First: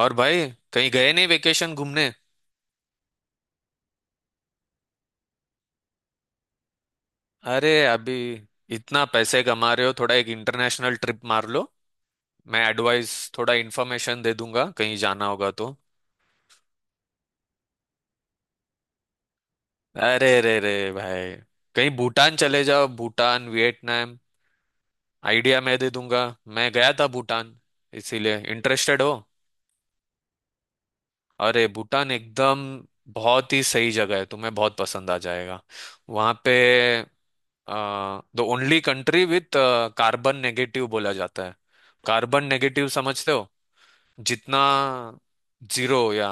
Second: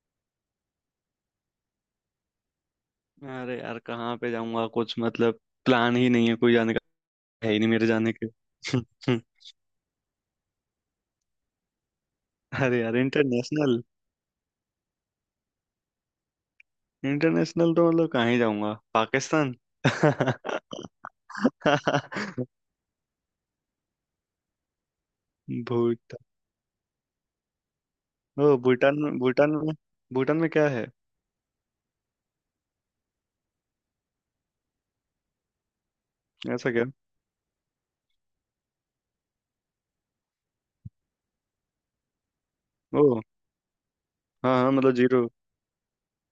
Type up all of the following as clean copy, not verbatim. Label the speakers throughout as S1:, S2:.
S1: और भाई कहीं गए नहीं वेकेशन घूमने।
S2: अरे यार कहाँ पे जाऊंगा कुछ मतलब। प्लान ही नहीं है कोई जाने का। है ही
S1: अरे
S2: नहीं मेरे जाने
S1: अभी इतना
S2: के।
S1: पैसे कमा रहे हो, थोड़ा एक इंटरनेशनल ट्रिप मार लो। मैं
S2: अरे यार
S1: एडवाइस थोड़ा
S2: इंटरनेशनल।
S1: इन्फॉर्मेशन दे दूंगा कहीं जाना होगा तो।
S2: इंटरनेशनल तो मतलब कहाँ ही जाऊंगा, पाकिस्तान।
S1: अरे रे रे भाई, कहीं भूटान चले जाओ, भूटान, वियतनाम। आइडिया मैं दे दूंगा।
S2: भूटान।
S1: मैं गया था भूटान, इसीलिए
S2: ओ भूटान
S1: इंटरेस्टेड हो।
S2: में। भूटान में क्या है?
S1: अरे भूटान एकदम बहुत ही सही जगह है, तुम्हें बहुत पसंद आ जाएगा वहाँ पे।
S2: ऐसा क्या?
S1: The only country with carbon negative बोला जाता है। कार्बन नेगेटिव
S2: ओ
S1: समझते हो।
S2: हाँ
S1: जितना
S2: हाँ, मतलब जीरो।
S1: जीरो या,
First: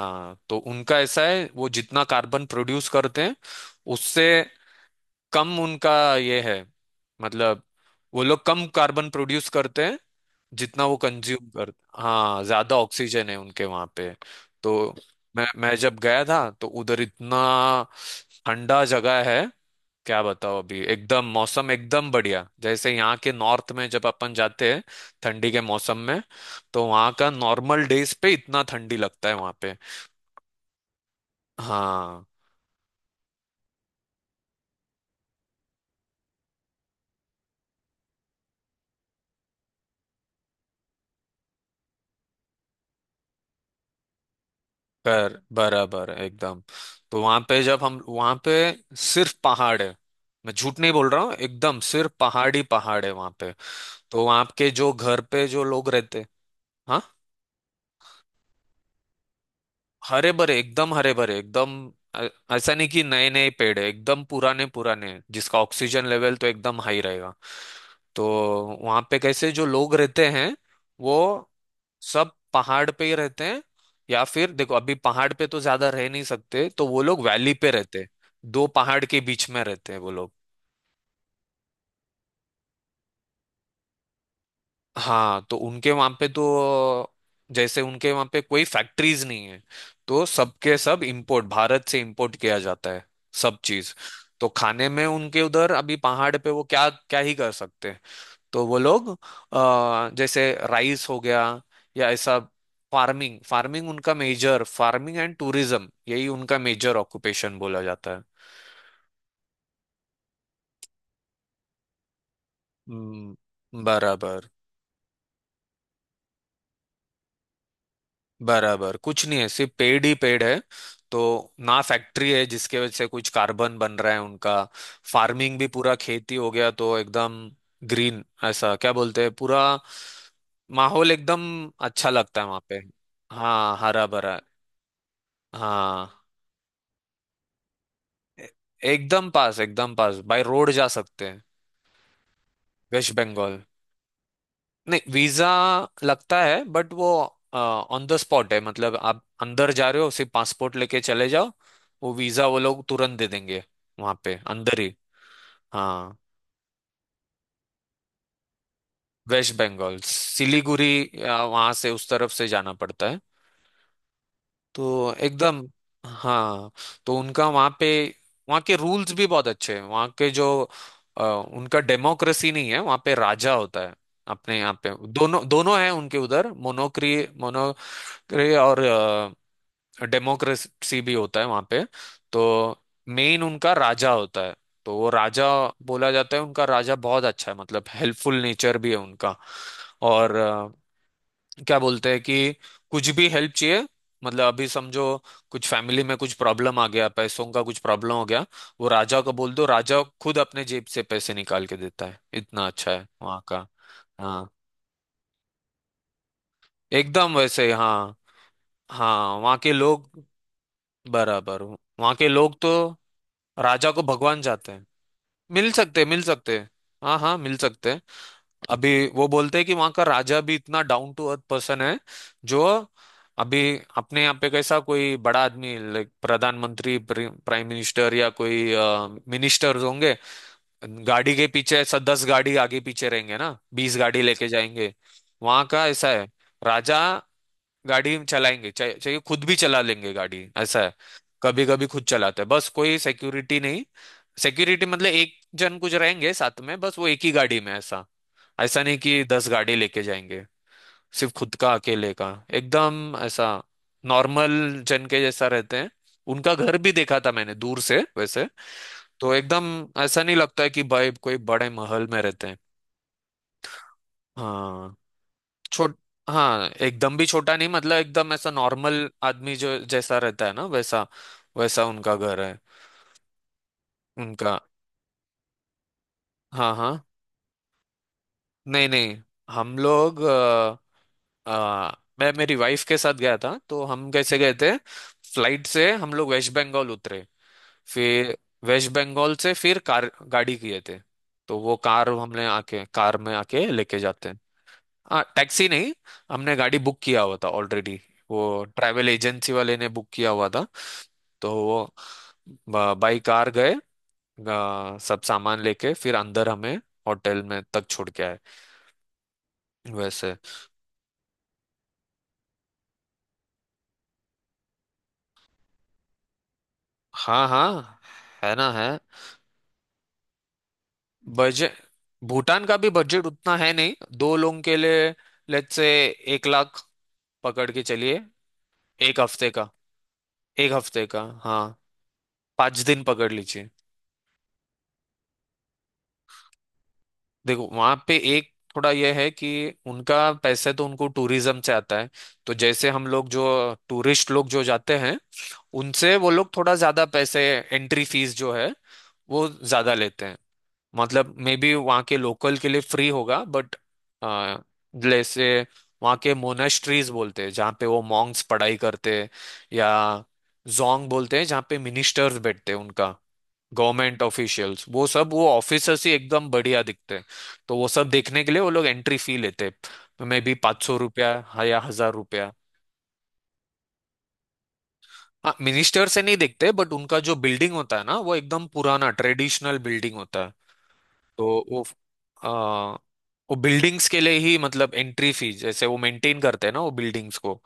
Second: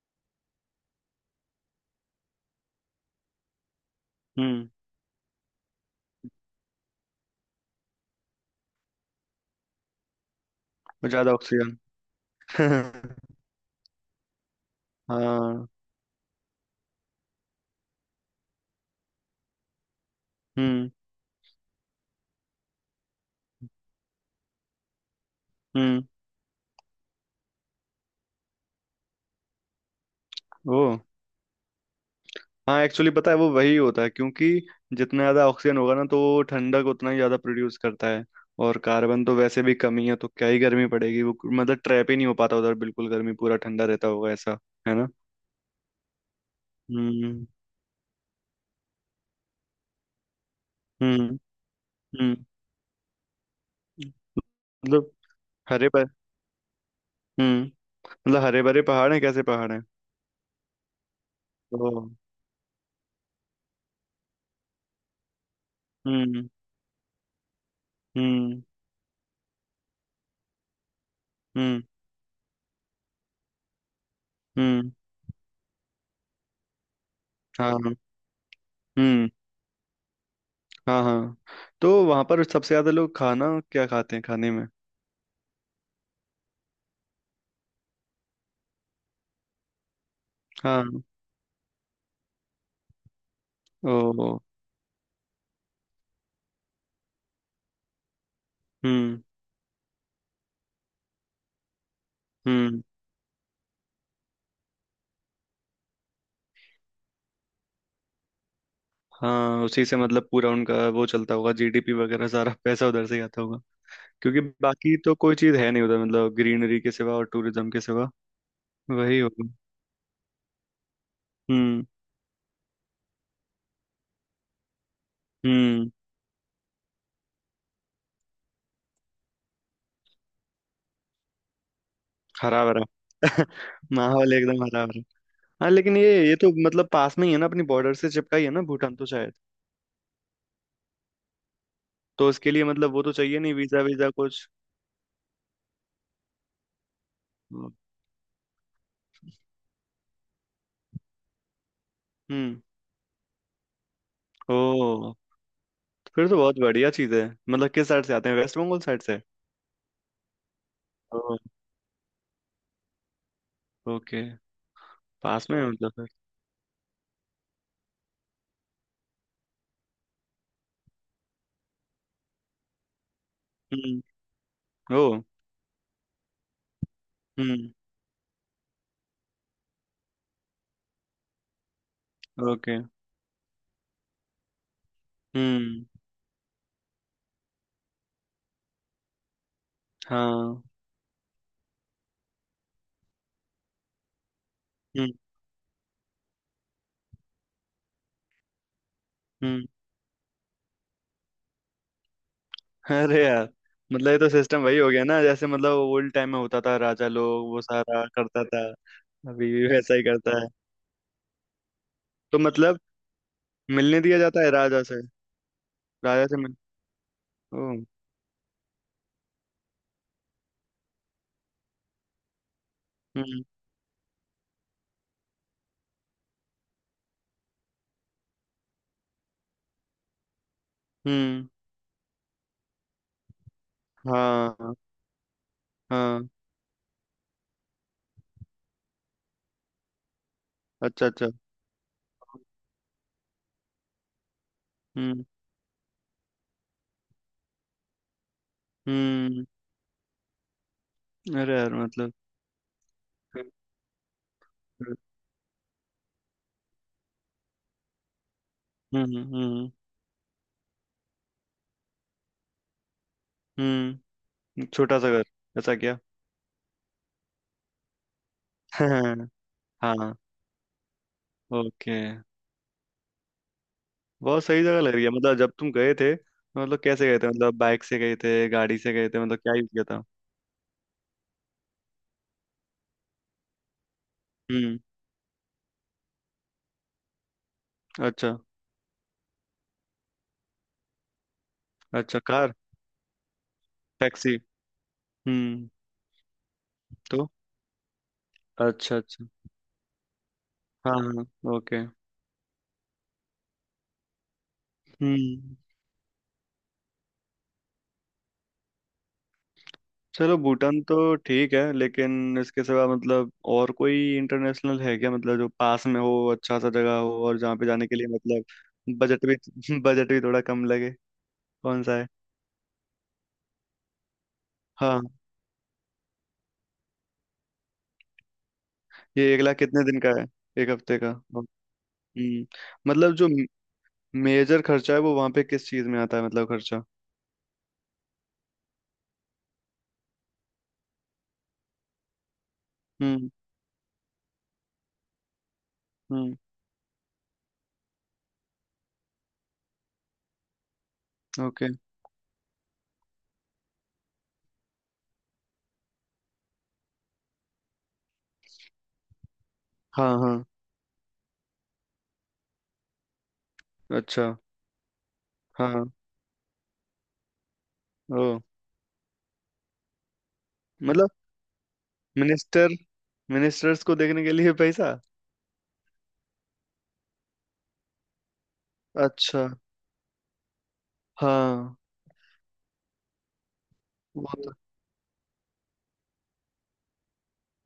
S1: तो उनका ऐसा है, वो जितना कार्बन प्रोड्यूस करते हैं उससे
S2: हम्म।
S1: कम उनका, ये है, मतलब वो लोग कम कार्बन प्रोड्यूस करते हैं जितना वो
S2: ज्यादा
S1: कंज्यूम करते,
S2: ऑक्सीजन।
S1: हाँ ज्यादा ऑक्सीजन है उनके वहां पे। तो मैं
S2: हाँ।
S1: मैं जब गया था तो उधर इतना ठंडा जगह है, क्या बताओ अभी
S2: हम्म।
S1: एकदम मौसम एकदम बढ़िया, जैसे यहाँ के नॉर्थ में जब अपन जाते हैं ठंडी के मौसम
S2: हम्म।
S1: में, तो वहाँ का नॉर्मल डेज पे इतना ठंडी लगता है वहाँ पे।
S2: ओ
S1: हाँ,
S2: हाँ, एक्चुअली पता है वो वही होता है, क्योंकि जितना ज्यादा ऑक्सीजन होगा ना तो वो ठंडक उतना ही ज्यादा प्रोड्यूस करता है। और कार्बन तो वैसे भी कमी है तो क्या ही गर्मी पड़ेगी वो, मतलब ट्रैप ही नहीं हो पाता उधर बिल्कुल गर्मी, पूरा ठंडा रहता होगा ऐसा। है ना।
S1: कर बराबर एकदम। तो वहां
S2: हम्म।
S1: पे जब हम वहां पे सिर्फ पहाड़ है, मैं झूठ नहीं बोल रहा हूँ,
S2: हम्म।
S1: एकदम सिर्फ
S2: हम्म।
S1: पहाड़ी पहाड़ है वहां पे। तो वहां के जो
S2: मतलब
S1: घर पे जो
S2: हरे
S1: लोग
S2: पर।
S1: रहते, हाँ
S2: हम्म। मतलब हरे भरे पहाड़ हैं? कैसे पहाड़ हैं?
S1: हरे भरे, एकदम हरे भरे एकदम।
S2: तो
S1: ऐसा नहीं कि नए नए पेड़ है, एकदम पुराने पुराने हैं, जिसका ऑक्सीजन लेवल तो
S2: हम्म।
S1: एकदम हाई रहेगा। तो
S2: हम्म।
S1: वहां पे कैसे जो लोग रहते हैं, वो
S2: हम्म।
S1: सब पहाड़ पे ही रहते हैं। या फिर देखो
S2: हम्म।
S1: अभी पहाड़ पे तो ज्यादा रह नहीं सकते, तो वो लोग वैली पे
S2: हाँ।
S1: रहते हैं। दो पहाड़ के
S2: हम्म।
S1: बीच में रहते हैं वो लोग।
S2: हाँ हाँ। तो वहां पर सबसे ज्यादा लोग खाना क्या खाते हैं खाने में?
S1: हाँ तो उनके वहां पे तो, जैसे उनके वहां पे कोई फैक्ट्रीज नहीं है, तो सबके सब
S2: हाँ।
S1: इंपोर्ट, भारत से इंपोर्ट किया जाता है सब
S2: ओ।
S1: चीज। तो खाने में उनके उधर अभी पहाड़ पे वो क्या क्या ही कर सकते हैं, तो वो लोग
S2: हम्म।
S1: जैसे राइस हो गया या ऐसा।
S2: हम्म।
S1: फार्मिंग फार्मिंग उनका मेजर, फार्मिंग एंड टूरिज्म, यही उनका मेजर ऑक्यूपेशन बोला जाता है।
S2: हाँ उसी से मतलब पूरा उनका वो चलता होगा, जीडीपी वगैरह सारा, पैसा उधर से ही आता होगा।
S1: हम्म,
S2: क्योंकि
S1: बराबर।
S2: बाकी तो कोई चीज है नहीं उधर, मतलब ग्रीनरी के सिवा और टूरिज्म के सिवा।
S1: बराबर
S2: वही
S1: कुछ नहीं है,
S2: होगा।
S1: सिर्फ पेड़ ही पेड़ है। तो ना
S2: हम्म।
S1: फैक्ट्री है जिसके वजह से कुछ कार्बन बन रहा है उनका, फार्मिंग भी
S2: हम्म।
S1: पूरा खेती हो गया तो एकदम ग्रीन, ऐसा क्या बोलते हैं, पूरा माहौल एकदम अच्छा लगता है
S2: हरा
S1: वहां पे।
S2: भरा।
S1: हाँ हरा
S2: माहौल
S1: भरा।
S2: एकदम हरा भरा। हाँ लेकिन ये
S1: हाँ
S2: ये तो मतलब पास में ही है ना, अपनी बॉर्डर से चिपका ही
S1: ए-
S2: है ना भूटान तो
S1: एकदम
S2: शायद।
S1: पास, एकदम पास, बाय रोड जा सकते हैं।
S2: तो उसके लिए मतलब वो तो
S1: वेस्ट
S2: चाहिए नहीं,
S1: बंगाल।
S2: वीजा वीजा कुछ।
S1: नहीं, वीजा लगता है, बट वो ऑन द स्पॉट है, मतलब आप अंदर जा रहे हो सिर्फ पासपोर्ट लेके चले जाओ, वो वीजा वो
S2: हम्म।
S1: लोग तुरंत दे देंगे, वहां पे अंदर ही।
S2: ओ।
S1: हाँ।
S2: फिर तो बहुत बढ़िया चीज है। मतलब किस साइड से आते हैं, वेस्ट बंगाल साइड से?
S1: वेस्ट बंगाल सिलीगुड़ी,
S2: ओ।
S1: वहां से उस तरफ से जाना पड़ता है।
S2: ओके।
S1: तो
S2: पास में
S1: एकदम।
S2: है मतलब फिर।
S1: हाँ तो उनका वहाँ पे, वहाँ के रूल्स भी बहुत अच्छे हैं, वहाँ के जो उनका डेमोक्रेसी नहीं है वहाँ पे, राजा होता है।
S2: हम्म।
S1: अपने यहाँ पे
S2: ओ।
S1: दोनों दोनों है, उनके उधर मोनोक्री
S2: हम्म।
S1: मोनोक्री और डेमोक्रेसी भी होता है वहाँ पे। तो
S2: ओके।
S1: मेन उनका राजा होता है, तो वो राजा,
S2: हम्म।
S1: बोला जाता है उनका राजा बहुत अच्छा है, मतलब हेल्पफुल नेचर भी है उनका। और
S2: हाँ।
S1: क्या बोलते हैं कि कुछ भी हेल्प चाहिए, मतलब अभी समझो
S2: हम्म।
S1: कुछ फैमिली में कुछ प्रॉब्लम आ गया, पैसों का कुछ प्रॉब्लम हो गया, वो राजा को बोल
S2: हम्म।
S1: दो, राजा खुद अपने जेब से पैसे निकाल के देता है, इतना अच्छा है
S2: अरे
S1: वहाँ
S2: यार
S1: का।
S2: मतलब ये तो
S1: हाँ
S2: सिस्टम वही हो गया ना, जैसे मतलब ओल्ड टाइम में होता था राजा
S1: एकदम
S2: लोग वो
S1: वैसे,
S2: सारा
S1: हाँ।
S2: करता था।
S1: हाँ
S2: अभी
S1: वहाँ
S2: भी
S1: के
S2: वैसा ही
S1: लोग,
S2: करता है।
S1: बराबर, वहाँ के
S2: तो
S1: लोग तो
S2: मतलब
S1: राजा
S2: मिलने
S1: को
S2: दिया
S1: भगवान
S2: जाता है
S1: जाते
S2: राजा
S1: हैं।
S2: से?
S1: मिल सकते, मिल
S2: राजा से मिल।
S1: सकते, हाँ हाँ मिल
S2: ओ।
S1: सकते। अभी वो बोलते हैं कि वहां का राजा भी इतना डाउन टू अर्थ पर्सन है जो,
S2: हम्म।
S1: अभी अपने यहाँ पे कैसा कोई बड़ा आदमी, लाइक प्रधानमंत्री, प्राइम मिनिस्टर या कोई मिनिस्टर्स होंगे, गाड़ी के
S2: हम्म।
S1: पीछे ऐसा 10 गाड़ी आगे पीछे रहेंगे ना, 20 गाड़ी लेके
S2: हाँ
S1: जाएंगे। वहां का ऐसा
S2: हाँ।
S1: है, राजा गाड़ी चलाएंगे, चाहे चाहे खुद भी चला लेंगे गाड़ी, ऐसा है।
S2: अच्छा अच्छा।
S1: कभी कभी खुद चलाते हैं, बस कोई सिक्योरिटी नहीं, सिक्योरिटी मतलब
S2: हम्म।
S1: एक जन कुछ रहेंगे साथ में, बस वो एक ही गाड़ी में ऐसा। ऐसा नहीं कि
S2: हम्म।
S1: 10 गाड़ी लेके जाएंगे, सिर्फ खुद
S2: अरे
S1: का
S2: यार मतलब।
S1: अकेले का, एकदम ऐसा नॉर्मल
S2: हम्म।
S1: जन के जैसा रहते हैं। उनका घर भी देखा था मैंने दूर से, वैसे
S2: हम्म।
S1: तो एकदम
S2: हम्म।
S1: ऐसा नहीं लगता है कि भाई कोई बड़े महल में रहते हैं।
S2: हम्म,
S1: हाँ।
S2: छोटा सा घर। ऐसा
S1: छोट
S2: क्या।
S1: हाँ एकदम भी छोटा नहीं, मतलब एकदम ऐसा नॉर्मल आदमी जो
S2: हाँ।
S1: जैसा रहता है ना वैसा, वैसा
S2: ओके।
S1: उनका घर है
S2: बहुत
S1: उनका।
S2: सही जगह लग रही है। मतलब जब तुम गए थे,
S1: हाँ
S2: मतलब
S1: हाँ।
S2: कैसे गए थे, मतलब बाइक से गए थे, गाड़ी
S1: नहीं
S2: से गए
S1: नहीं,
S2: थे, मतलब क्या यूज
S1: हम
S2: किया था?
S1: लोग आ, मैं मेरी वाइफ के साथ गया था, तो हम कैसे गए थे,
S2: हम्म।
S1: फ्लाइट से हम लोग वेस्ट बंगाल उतरे,
S2: अच्छा।
S1: फिर वेस्ट बंगाल से फिर कार, गाड़ी किए थे, तो वो कार,
S2: अच्छा
S1: हमने
S2: कार।
S1: आके कार में आके लेके जाते
S2: टैक्सी।
S1: हैं। हाँ टैक्सी
S2: हम्म।
S1: नहीं, हमने गाड़ी बुक किया
S2: तो।
S1: हुआ था ऑलरेडी, वो
S2: अच्छा
S1: ट्रैवल
S2: अच्छा।
S1: एजेंसी वाले ने बुक किया हुआ था।
S2: हाँ हाँ।
S1: तो वो
S2: ओके।
S1: बाई कार गए, सब
S2: हम्म।
S1: सामान लेके फिर अंदर हमें होटल में तक छोड़ के आए वैसे।
S2: चलो भूटान तो ठीक है, लेकिन इसके सिवा मतलब और कोई इंटरनेशनल है क्या, मतलब जो पास में हो, अच्छा सा जगह हो, और
S1: हाँ
S2: जहाँ पे जाने के
S1: हाँ,
S2: लिए
S1: है ना, है
S2: मतलब बजट भी बजट भी थोड़ा कम लगे?
S1: बजट।
S2: कौन सा है?
S1: भूटान का भी बजट उतना है नहीं, दो लोगों के
S2: हाँ।
S1: लिए लेट्स से एक लाख पकड़ के चलिए, एक
S2: ये एक
S1: हफ्ते
S2: लाख
S1: का।
S2: कितने दिन का है? एक
S1: एक
S2: हफ्ते
S1: हफ्ते
S2: का।
S1: का, हाँ पाँच
S2: हम्म।
S1: दिन
S2: मतलब जो
S1: पकड़ लीजिए।
S2: मेजर खर्चा है वो वहां पे किस चीज में आता है, मतलब खर्चा?
S1: देखो वहां पे एक थोड़ा यह है कि उनका पैसे तो उनको टूरिज्म से आता है, तो जैसे हम लोग
S2: हम्म।
S1: जो टूरिस्ट लोग जो जाते हैं, उनसे वो
S2: हम्म।
S1: लोग थोड़ा ज्यादा पैसे, एंट्री फीस जो है वो ज्यादा लेते हैं, मतलब मे
S2: ओके।
S1: बी वहाँ के लोकल के लिए फ्री होगा बट, जैसे वहाँ के मोनेस्ट्रीज बोलते हैं जहाँ पे वो मॉन्क्स पढ़ाई करते हैं, या
S2: हाँ हाँ।
S1: जोंग बोलते हैं जहाँ पे मिनिस्टर्स बैठते हैं उनका, गवर्नमेंट
S2: अच्छा।
S1: ऑफिशियल्स, वो सब, वो
S2: हाँ हाँ,
S1: ऑफिसर्स ही एकदम बढ़िया दिखते हैं। तो वो सब
S2: ओ।
S1: देखने के लिए वो लोग एंट्री फी लेते हैं, मे बी पाँच सौ
S2: मतलब
S1: रुपया हाँ, या हजार रुपया।
S2: मिनिस्टर, मिनिस्टर्स को देखने के लिए पैसा?
S1: हाँ मिनिस्टर से नहीं देखते, बट उनका जो बिल्डिंग होता है ना, वो एकदम पुराना
S2: अच्छा।
S1: ट्रेडिशनल बिल्डिंग होता है। तो
S2: हाँ
S1: वो आ, वो बिल्डिंग्स के
S2: वो
S1: लिए
S2: तो।
S1: ही, मतलब एंट्री फीस, जैसे वो मेंटेन करते हैं ना वो बिल्डिंग्स को,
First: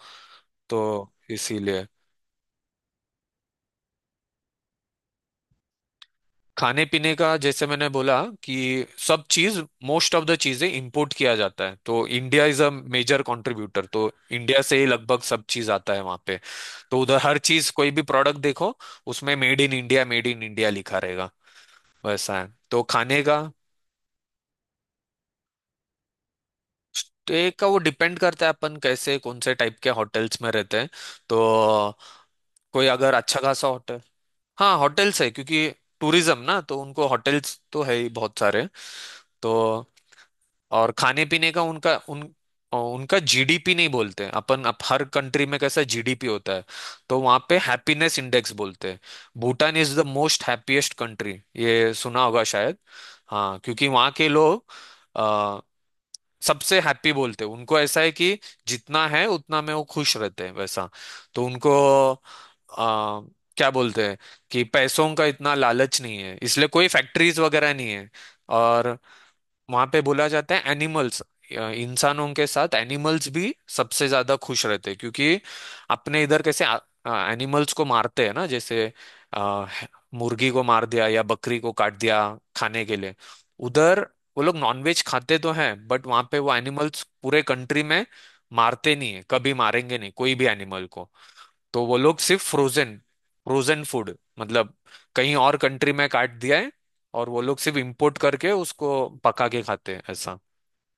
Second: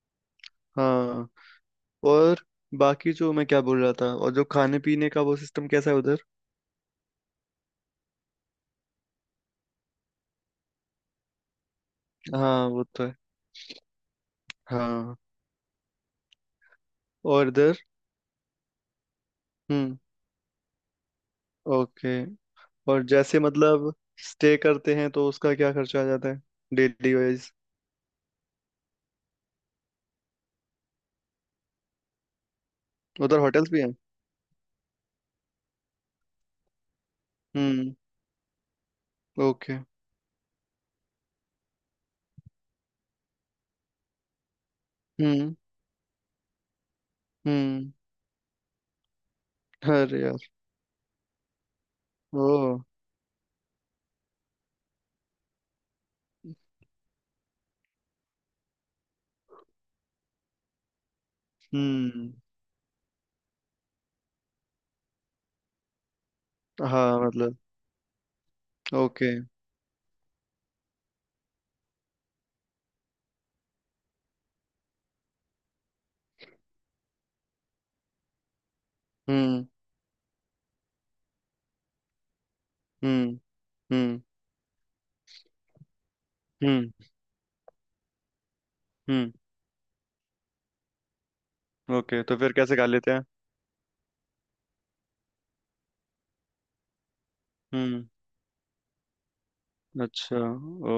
S1: तो
S2: हाँ।
S1: इसीलिए।
S2: और बाकी जो मैं क्या बोल रहा था, और जो खाने पीने का वो सिस्टम कैसा है उधर?
S1: खाने पीने का जैसे मैंने बोला कि सब चीज, मोस्ट ऑफ द चीजें इंपोर्ट किया जाता है, तो इंडिया इज
S2: हाँ
S1: अ
S2: वो तो है।
S1: मेजर कंट्रीब्यूटर, तो इंडिया से ही
S2: हाँ।
S1: लगभग सब चीज आता है वहां पे। तो उधर हर
S2: और
S1: चीज,
S2: इधर।
S1: कोई भी प्रोडक्ट देखो, उसमें मेड इन
S2: हम्म।
S1: इंडिया, मेड इन इंडिया लिखा रहेगा,
S2: ओके।
S1: वैसा है तो
S2: और
S1: खाने
S2: जैसे
S1: का।
S2: मतलब स्टे करते हैं तो उसका क्या खर्चा आ जाता है, डेली
S1: तो
S2: वाइज?
S1: एक का, वो डिपेंड करता है अपन कैसे कौन से टाइप के होटल्स में रहते हैं, तो कोई अगर
S2: उधर
S1: अच्छा खासा
S2: होटल्स भी हैं?
S1: होटल। हाँ होटल्स है, क्योंकि टूरिज्म ना तो उनको होटल्स तो
S2: हम्म।
S1: है ही बहुत सारे। तो
S2: ओके।
S1: और खाने पीने का उनका उन, उनका जीडीपी नहीं बोलते हैं अपन अप, हर कंट्री
S2: हम्म।
S1: में कैसा जीडीपी होता है, तो वहाँ पे
S2: हम्म।
S1: हैप्पीनेस इंडेक्स बोलते हैं। भूटान इज द
S2: अरे
S1: मोस्ट
S2: यार।
S1: हैप्पीएस्ट कंट्री, ये सुना होगा
S2: ओ।
S1: शायद। हाँ क्योंकि वहाँ के लोग सबसे हैप्पी बोलते हैं, उनको ऐसा है कि जितना है उतना में वो खुश रहते हैं वैसा। तो उनको,
S2: हम्म।
S1: आ, क्या बोलते हैं कि पैसों का इतना लालच नहीं है, इसलिए कोई
S2: हाँ
S1: फैक्ट्रीज
S2: मतलब।
S1: वगैरह नहीं है। और
S2: ओके।
S1: वहां पे बोला जाता है एनिमल्स, इंसानों के साथ एनिमल्स भी सबसे ज्यादा खुश रहते हैं, क्योंकि अपने इधर कैसे एनिमल्स को मारते हैं ना, जैसे
S2: हम्म।
S1: आ, ह- मुर्गी को मार दिया या बकरी को काट दिया खाने के लिए।
S2: हम्म।
S1: उधर
S2: हम्म।
S1: वो लोग नॉनवेज खाते तो हैं, बट वहां पे वो
S2: हम्म।
S1: एनिमल्स पूरे कंट्री में मारते नहीं है,
S2: हम्म।
S1: कभी मारेंगे नहीं कोई भी एनिमल को। तो वो लोग
S2: ओके तो
S1: सिर्फ
S2: फिर कैसे खा
S1: फ्रोजन,
S2: लेते हैं?
S1: फ्रोजन फूड, मतलब कहीं और कंट्री में काट दिया है, और वो लोग सिर्फ
S2: हम्म।
S1: इंपोर्ट करके उसको पका के खाते हैं ऐसा।
S2: अच्छा। ओ।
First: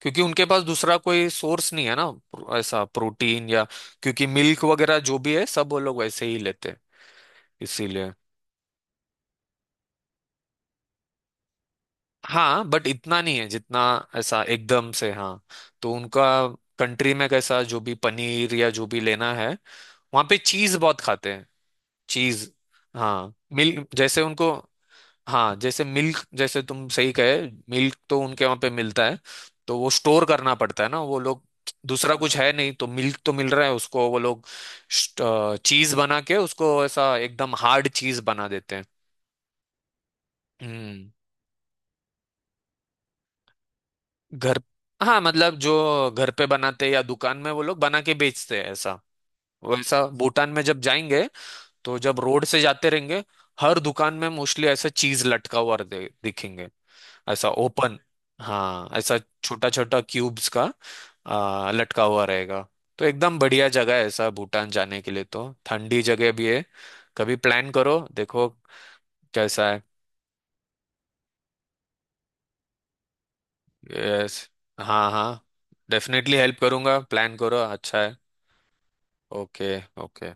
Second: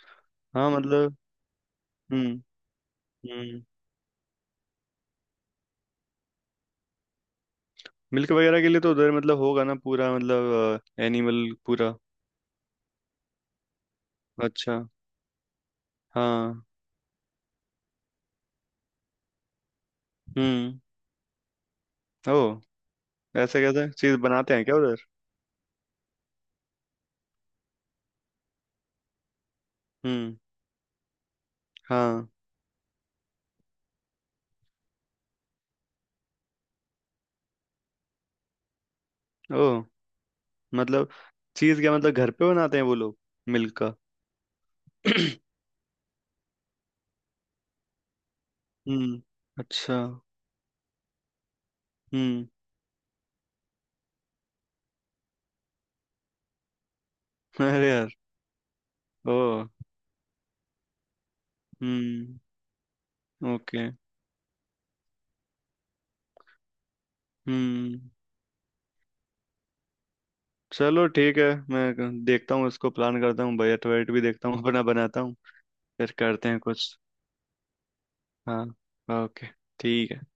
S1: क्योंकि उनके पास
S2: हाँ
S1: दूसरा
S2: मतलब।
S1: कोई सोर्स नहीं है ना,
S2: हम्म।
S1: ऐसा प्रोटीन
S2: हम्म।
S1: या, क्योंकि मिल्क वगैरह जो भी है सब वो लोग वैसे ही लेते हैं, इसीलिए।
S2: मिल्क वगैरह के लिए तो उधर मतलब होगा ना, पूरा मतलब एनिमल पूरा।
S1: हाँ बट इतना नहीं है, जितना ऐसा
S2: अच्छा।
S1: एकदम से, हाँ। तो उनका
S2: हाँ।
S1: कंट्री में कैसा जो भी पनीर या जो भी लेना है, वहाँ पे चीज
S2: हम्म।
S1: बहुत खाते हैं,
S2: ओ।
S1: चीज। हाँ
S2: ऐसे
S1: मिल,
S2: कैसे चीज
S1: जैसे उनको,
S2: बनाते हैं क्या उधर?
S1: हाँ जैसे मिल्क, जैसे तुम सही कहे, मिल्क तो उनके वहां पे मिलता है, तो वो स्टोर
S2: हम्म।
S1: करना पड़ता है ना वो लोग, दूसरा
S2: हाँ।
S1: कुछ है नहीं तो मिल्क तो मिल रहा है उसको, वो लोग चीज बना के उसको ऐसा एकदम हार्ड चीज बना देते हैं।
S2: ओ। मतलब
S1: हम्म।
S2: चीज क्या, मतलब घर पे बनाते हैं वो लोग, मिल्क का?
S1: घर, हाँ मतलब जो घर पे बनाते हैं या दुकान में वो लोग बना के बेचते हैं ऐसा।
S2: हम्म। अच्छा।
S1: वैसा भूटान में जब जाएंगे, तो जब रोड
S2: हम्म।
S1: से जाते रहेंगे, हर दुकान में मोस्टली ऐसा चीज लटका हुआ दिखेंगे, ऐसा
S2: अरे
S1: ओपन।
S2: यार।
S1: हाँ ऐसा
S2: ओ।
S1: छोटा छोटा क्यूब्स का लटका हुआ
S2: हम्म।
S1: रहेगा। तो एकदम बढ़िया
S2: ओके।
S1: जगह है ऐसा, भूटान जाने के लिए, तो ठंडी जगह भी है। कभी प्लान
S2: हम्म।
S1: करो, देखो कैसा है।
S2: चलो ठीक है। देखता हूँ इसको, प्लान करता हूँ, बजट वजट भी
S1: यस,
S2: देखता हूँ अपना
S1: हाँ
S2: बनाता
S1: हाँ,
S2: हूँ। फिर
S1: डेफिनेटली
S2: करते
S1: हेल्प
S2: हैं कुछ।
S1: करूंगा, प्लान करो, अच्छा है।
S2: हाँ। ओके।
S1: ओके।
S2: ठीक है।
S1: ओके।